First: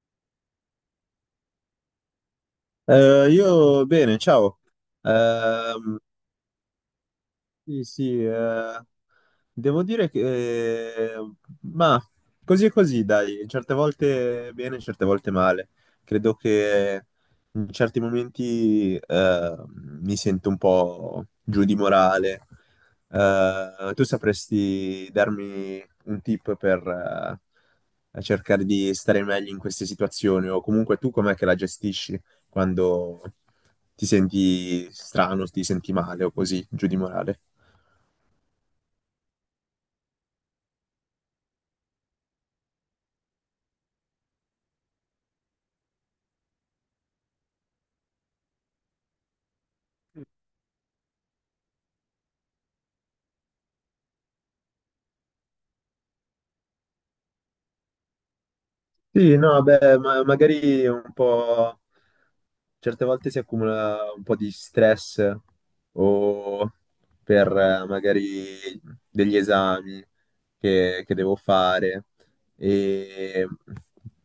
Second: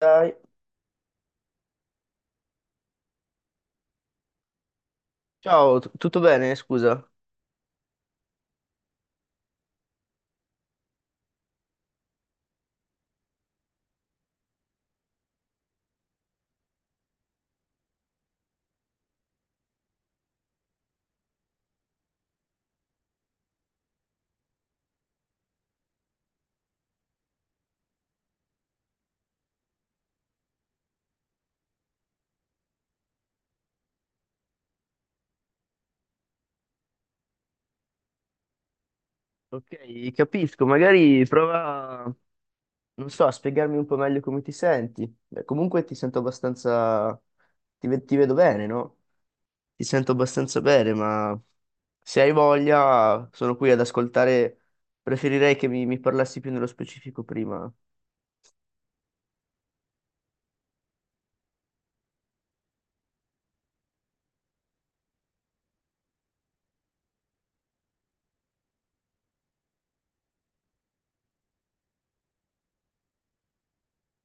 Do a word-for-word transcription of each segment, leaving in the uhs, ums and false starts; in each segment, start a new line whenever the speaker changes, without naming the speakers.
Dai.
Eh, io bene, ciao.
Ciao, t-
Ehm,
tutto bene? Scusa.
sì, sì, eh, Devo dire che, eh, ma così e così, dai, certe volte bene, certe volte male. Credo che in certi momenti eh, mi sento un po' giù di morale. Eh, tu sapresti darmi un tip per eh, cercare di stare meglio in queste situazioni, o comunque tu com'è che la gestisci quando ti senti strano, ti senti male o così, giù di morale?
Ok, capisco, magari prova, non so, a spiegarmi un po' meglio come ti senti. Beh, comunque ti sento abbastanza, ti, ve- ti vedo bene, no? Ti sento abbastanza bene, ma se hai voglia, sono qui ad ascoltare, preferirei che mi, mi parlassi più nello specifico prima.
Sì, no, beh, ma- magari un po', certe volte si accumula un po' di stress o per eh, magari degli esami che, che devo fare e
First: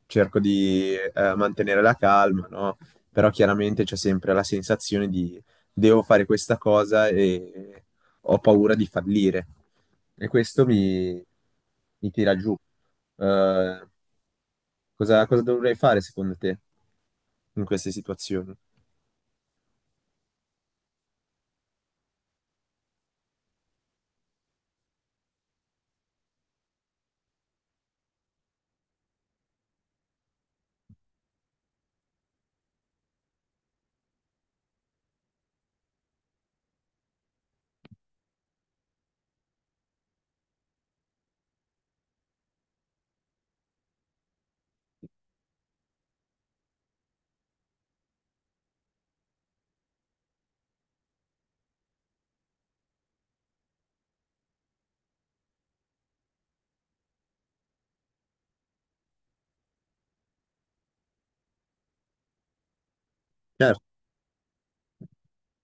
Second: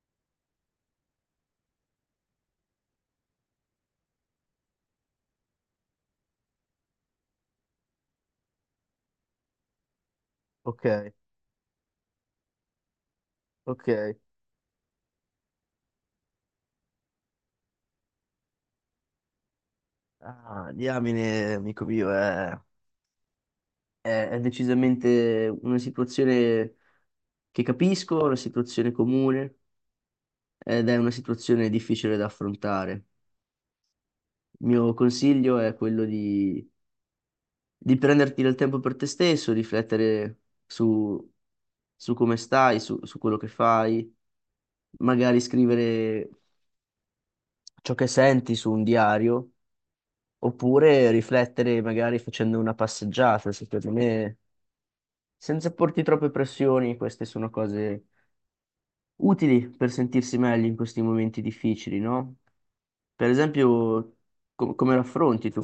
cerco di eh, mantenere la calma, no? Però chiaramente c'è sempre la sensazione di devo fare questa cosa e ho paura di fallire e questo
Ok,
mi mi tira giù. Eh,
ok.
cosa, cosa dovrei fare secondo te in queste situazioni?
Ah, diamine, amico mio, è, è è decisamente una situazione che capisco, una situazione comune. Ed è una situazione difficile da affrontare. Il mio consiglio è quello di, di prenderti del tempo per te stesso, riflettere su, su come stai, su, su quello che fai, magari scrivere ciò che senti su un diario, oppure riflettere magari facendo una passeggiata, secondo me, senza porti troppe pressioni, queste sono cose utili per sentirsi meglio in questi momenti difficili, no? Per
Certo,
esempio, com- come raffronti tu?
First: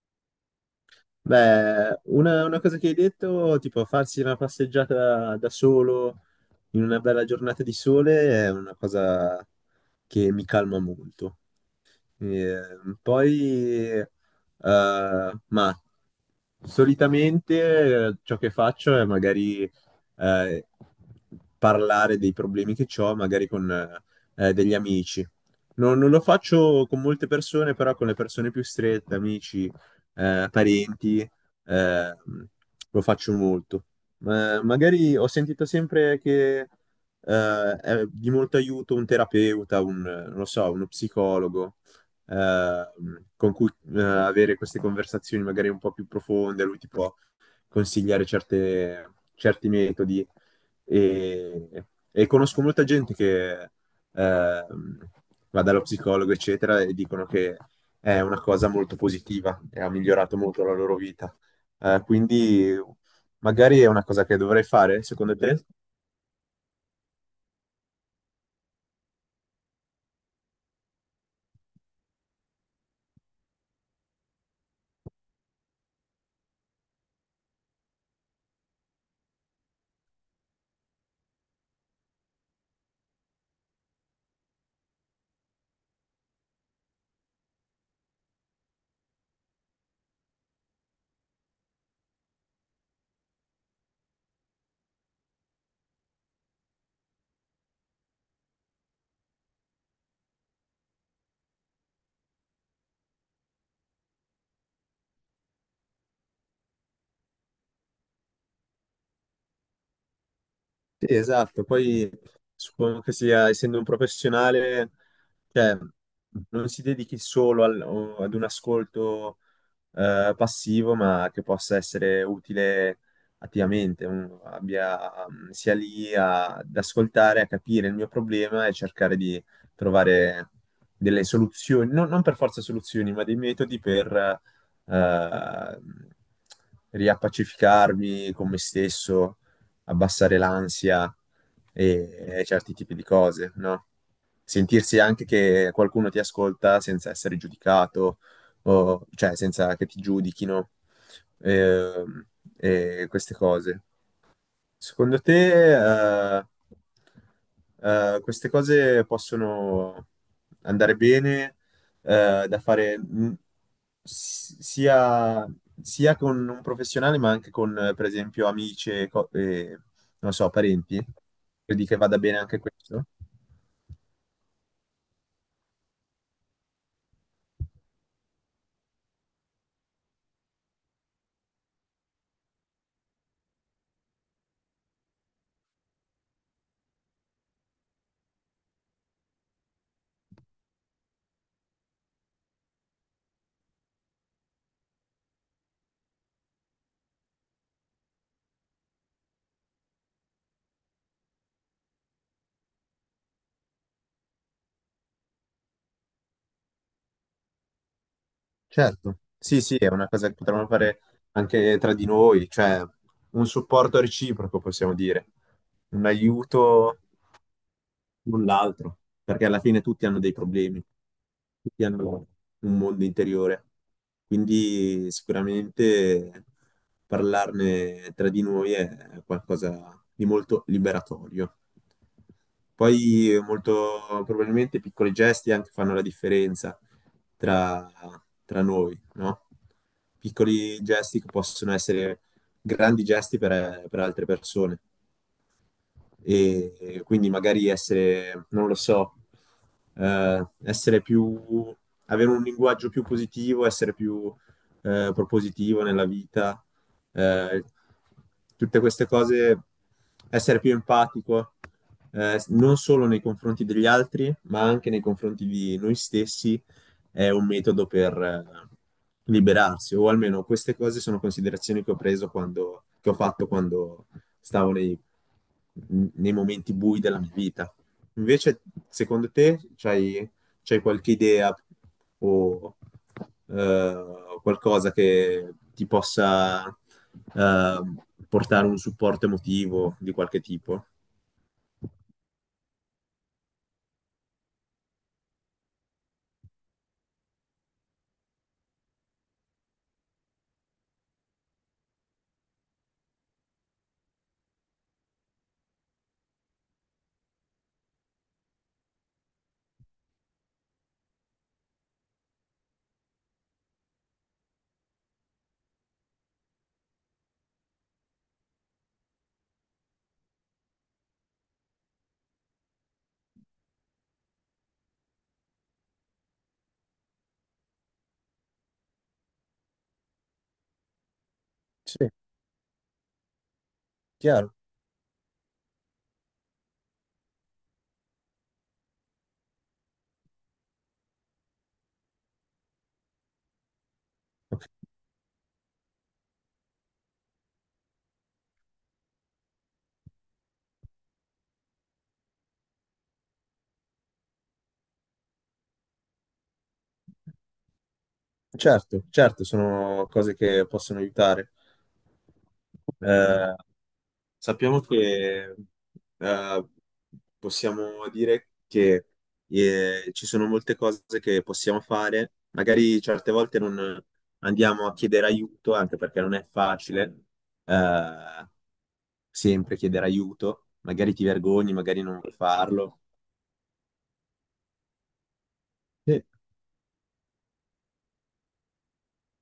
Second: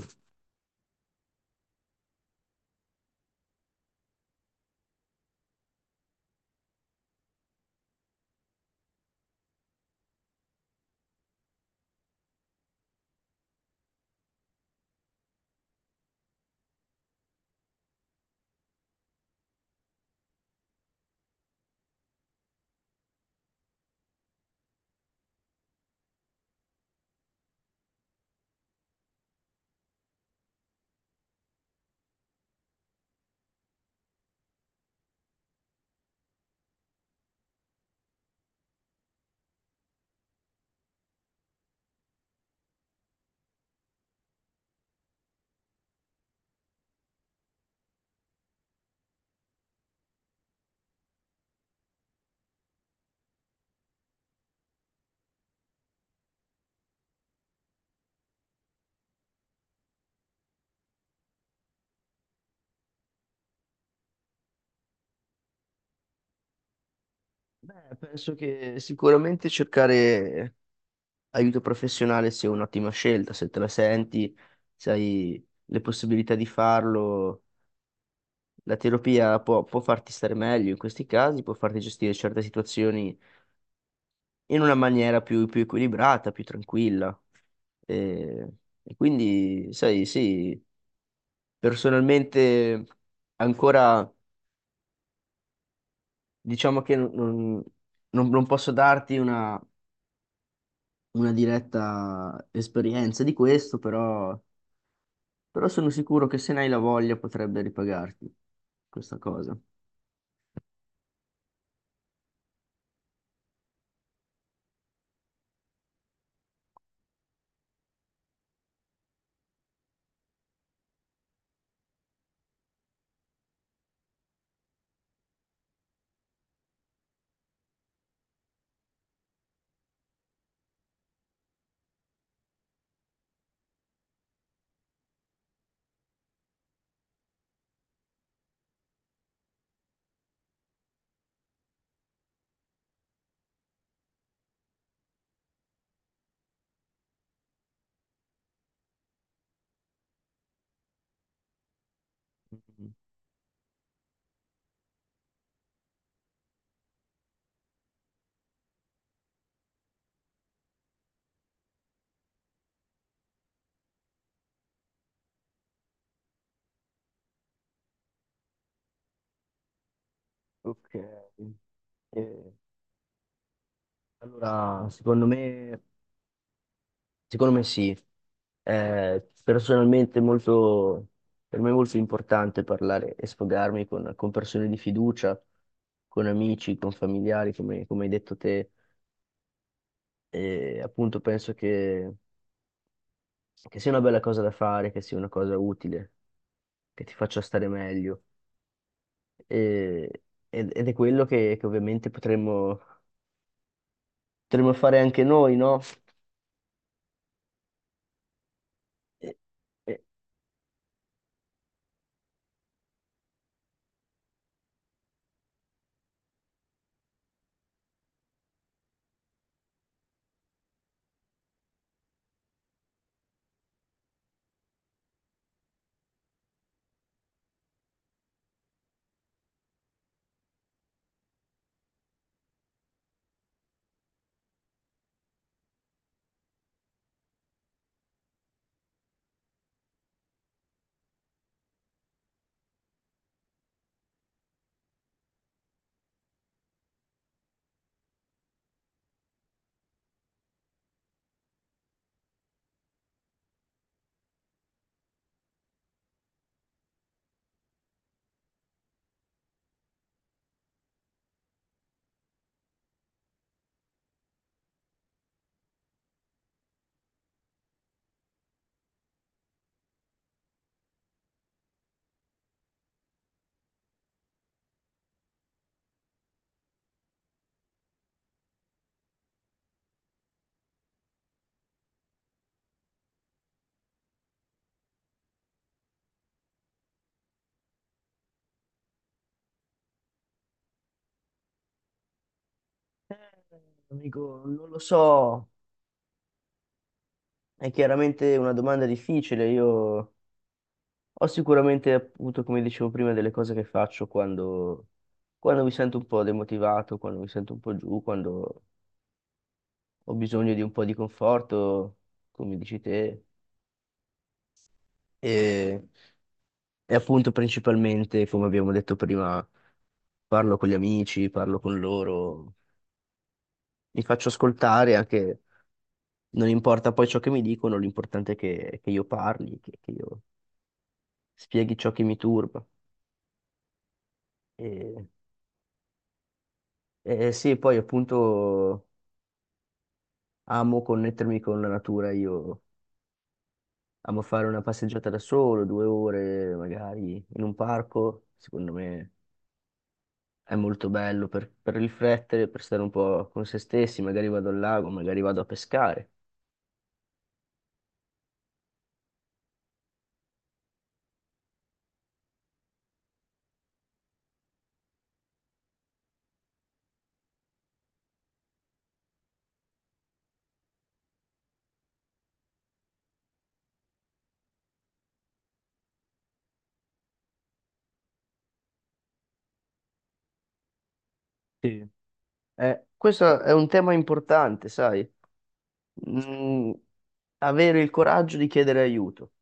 beh, una, una cosa che hai detto, tipo farsi una passeggiata da solo in una bella giornata di sole è una cosa che mi calma molto. Ehm, poi, eh, ma solitamente eh, ciò che faccio è magari eh, parlare dei problemi che ho, magari con eh, degli amici. Non, non lo faccio con molte persone, però con le persone più strette, amici, eh, parenti, eh, lo faccio molto. Ma magari ho sentito sempre che eh, è di molto aiuto un terapeuta, un, non lo so, uno psicologo eh, con cui eh, avere queste conversazioni magari un po' più profonde, lui ti può consigliare certe- certi metodi e, e conosco molta gente che ehm, va dallo psicologo, eccetera, e dicono che è una cosa molto positiva e ha migliorato molto la loro vita. Eh, quindi magari è una cosa che dovrei fare, secondo te?
Beh, penso che sicuramente cercare aiuto professionale sia un'ottima scelta, se te la senti, se hai le possibilità di farlo, la terapia può, può farti stare meglio in questi casi, può farti gestire certe situazioni in una maniera più, più equilibrata, più tranquilla. E, e quindi, sai, sì, personalmente ancora diciamo che non, non- non posso darti una una diretta esperienza di questo, però, però sono sicuro che se ne hai la voglia potrebbe ripagarti questa cosa.
Sì, esatto, poi suppongo che sia, essendo un professionale, cioè, non si dedichi solo al- o- ad un ascolto eh, passivo, ma che possa essere utile attivamente, un- abbia, mm, sia lì a- ad ascoltare, a capire il mio problema e cercare di trovare delle soluzioni, non, non per forza soluzioni, ma dei metodi per eh, riappacificarmi con me stesso, abbassare l'ansia e, e certi tipi di cose, no? Sentirsi anche che qualcuno ti ascolta senza essere giudicato o- cioè senza che ti giudichino ehm, e queste cose. Secondo te, eh, eh, queste cose possono andare bene, eh, da fare mh, s- sia, sia con un professionale, ma anche con, eh, per esempio, amici e, co- e, non so,
Ok.
parenti? Credi che vada bene
Eh,
anche questo?
allora secondo me, secondo me sì, è personalmente molto, per me è molto importante parlare e sfogarmi con, con persone di fiducia, con amici, con familiari, come, come hai detto te, e appunto penso che che sia una bella cosa da fare, che sia una cosa utile, che ti faccia stare meglio. E- ed, ed è quello che, che ovviamente potremmo, potremmo fare anche noi, no?
Certo,
E-
sì, sì, è
e-
una cosa che potremmo fare anche tra di noi, cioè un supporto reciproco, possiamo dire, un aiuto null'altro, perché alla fine tutti hanno dei problemi, tutti hanno un mondo interiore. Quindi sicuramente parlarne tra di noi è qualcosa di molto liberatorio. Poi molto probabilmente piccoli gesti anche fanno la differenza tra, tra noi, no? Piccoli gesti che possono essere grandi gesti per, per altre persone e, e quindi magari essere, non lo so, eh, essere più, avere un linguaggio più positivo, essere più eh, propositivo nella vita, eh, tutte queste cose, essere più empatico, eh, non solo nei confronti degli altri, ma anche nei confronti di noi stessi, è un metodo per eh, liberarsi, o almeno queste cose sono considerazioni che ho preso quando, che ho fatto quando stavo nei n- nei momenti bui della mia vita. Invece, secondo te, c'hai, c'hai qualche idea o eh, qualcosa che ti possa eh, portare un supporto emotivo di qualche tipo?
dico, non lo so, è chiaramente una domanda difficile. Io ho sicuramente, appunto, come dicevo prima, delle cose che faccio quando, quando mi sento un po' demotivato, quando mi sento un po' giù, quando ho bisogno di un po' di conforto, come dici te. E appunto principalmente, come abbiamo detto prima, parlo con gli amici, parlo con loro, mi faccio ascoltare anche, non importa poi ciò che mi dicono, l'importante è che, che io parli, che, che io spieghi ciò che
Sì,
mi turba.
chiaro.
E, e sì, poi appunto amo connettermi con la natura, io amo fare una passeggiata da solo, due ore magari in un parco, secondo me è molto bello per, per riflettere, per stare un po' con se stessi, magari vado al lago, magari vado a pescare.
Certo, certo, sono cose che possono aiutare. Eh, Sappiamo che eh, possiamo dire che eh, ci sono molte cose che possiamo fare, magari certe volte non andiamo a chiedere aiuto, anche perché non è facile eh, sempre chiedere aiuto, magari ti vergogni,
Sì.
magari non vuoi
Eh,
farlo.
questo è un tema importante, sai?
Sì,
Mm, avere il coraggio di chiedere aiuto.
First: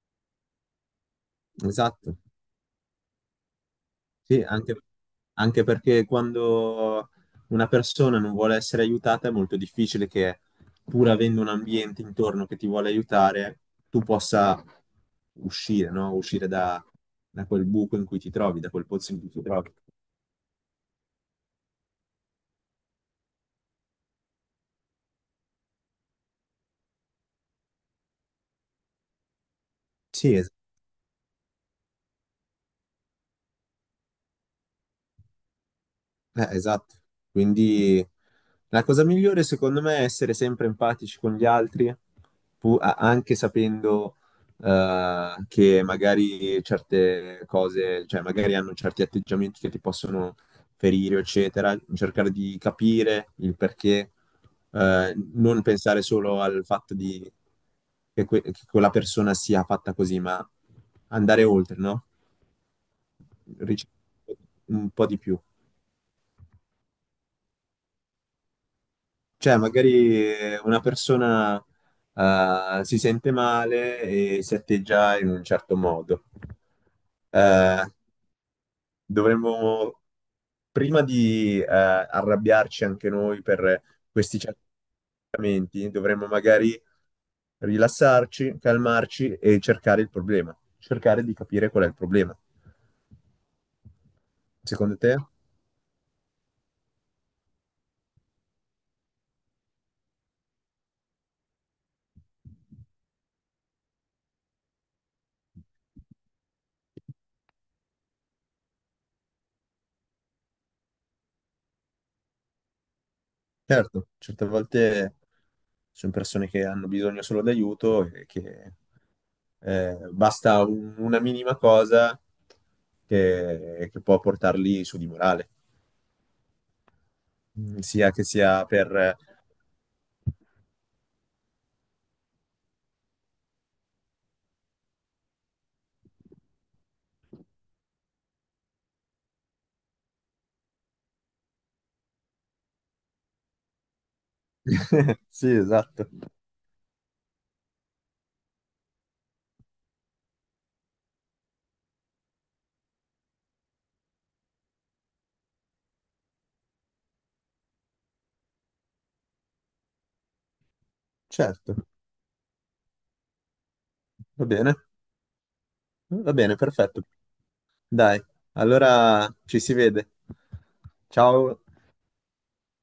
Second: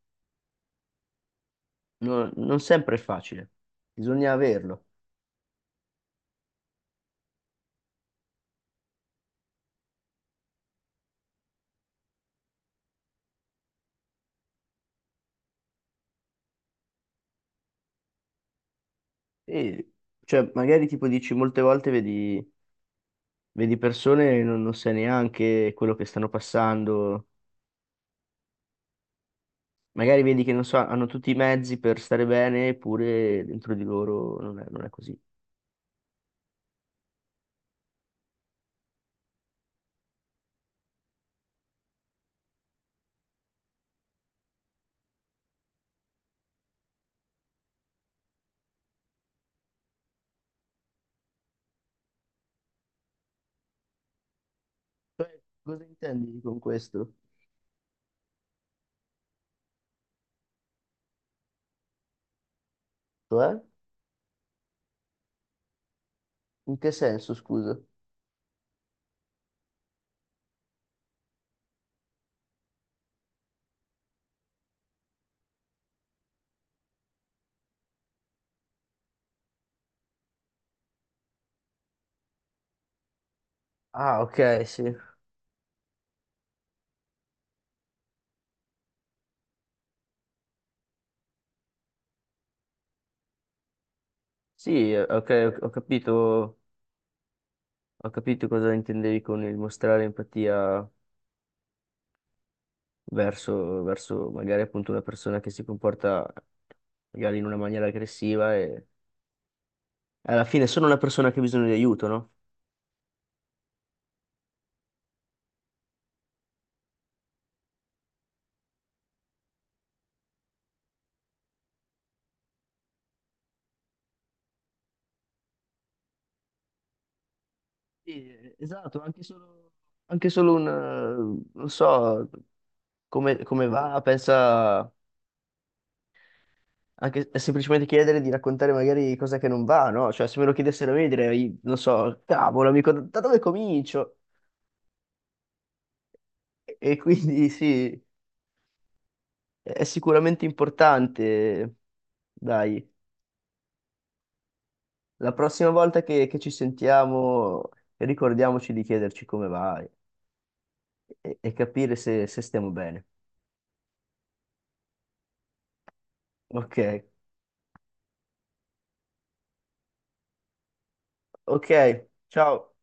esatto.
No- non sempre è facile, bisogna
Sì, anche,
averlo.
anche perché quando una persona non vuole essere aiutata è molto difficile che, pur avendo un ambiente intorno che ti vuole aiutare, tu possa uscire, no? Uscire da, da quel buco in cui ti trovi, da quel pozzo in cui ti trovi.
E, cioè, magari tipo dici molte volte vedi, vedi persone e non, non sai neanche quello che stanno passando. Magari
Sì,
vedi
esatto.
che non so, hanno tutti i mezzi per stare bene, eppure dentro di loro non è, non è così.
Eh, esatto. Quindi la cosa migliore secondo me è essere sempre empatici con gli altri, pu- a- anche sapendo eh, che magari certe cose, cioè magari hanno certi atteggiamenti che ti possono ferire, eccetera. Cercare di capire il perché, eh,
Cioè,
non
cosa
pensare
intendi
solo
con
al fatto
questo?
di che, que- che quella persona sia fatta così, ma andare oltre, no?
Cioè?
Ricercare un po' di più.
In che senso, scusa?
Cioè, magari eh, una persona eh, si sente male e si atteggia in un certo modo. Eh, Dovremmo, prima di eh, arrabbiarci anche noi per
Ah, ok,
questi certi
sì.
atteggiamenti, dovremmo magari rilassarci, calmarci e cercare il problema, cercare di capire qual è il problema.
Sì,
Secondo
eh,
te?
ok, ho ho capito. Ho capito cosa intendevi con il mostrare empatia verso, verso magari appunto una persona che si comporta magari in una maniera aggressiva e alla fine è solo una persona che ha bisogno di aiuto, no?
Certo, certe volte ci sono persone che hanno bisogno solo d'aiuto e che eh, basta un- una minima cosa che, che può portarli su di morale. Mm, sia che
Sì,
sia
esatto,
per...
anche solo, anche solo un, eh, non so, come, come va, pensa, anche semplicemente chiedere di raccontare magari cosa che non va, no? Cioè, se me lo chiedessero a me direi, non so, cavolo, amico, da da dove comincio?
Sì, esatto,
E quindi sì. È sicuramente importante. Dai, la prossima volta che, che ci sentiamo, ricordiamoci di chiederci come vai e, e
certo,
capire se se stiamo bene.
va bene, va bene,
Ok,
perfetto. Dai, allora ci si vede. Ciao.
ok, ciao.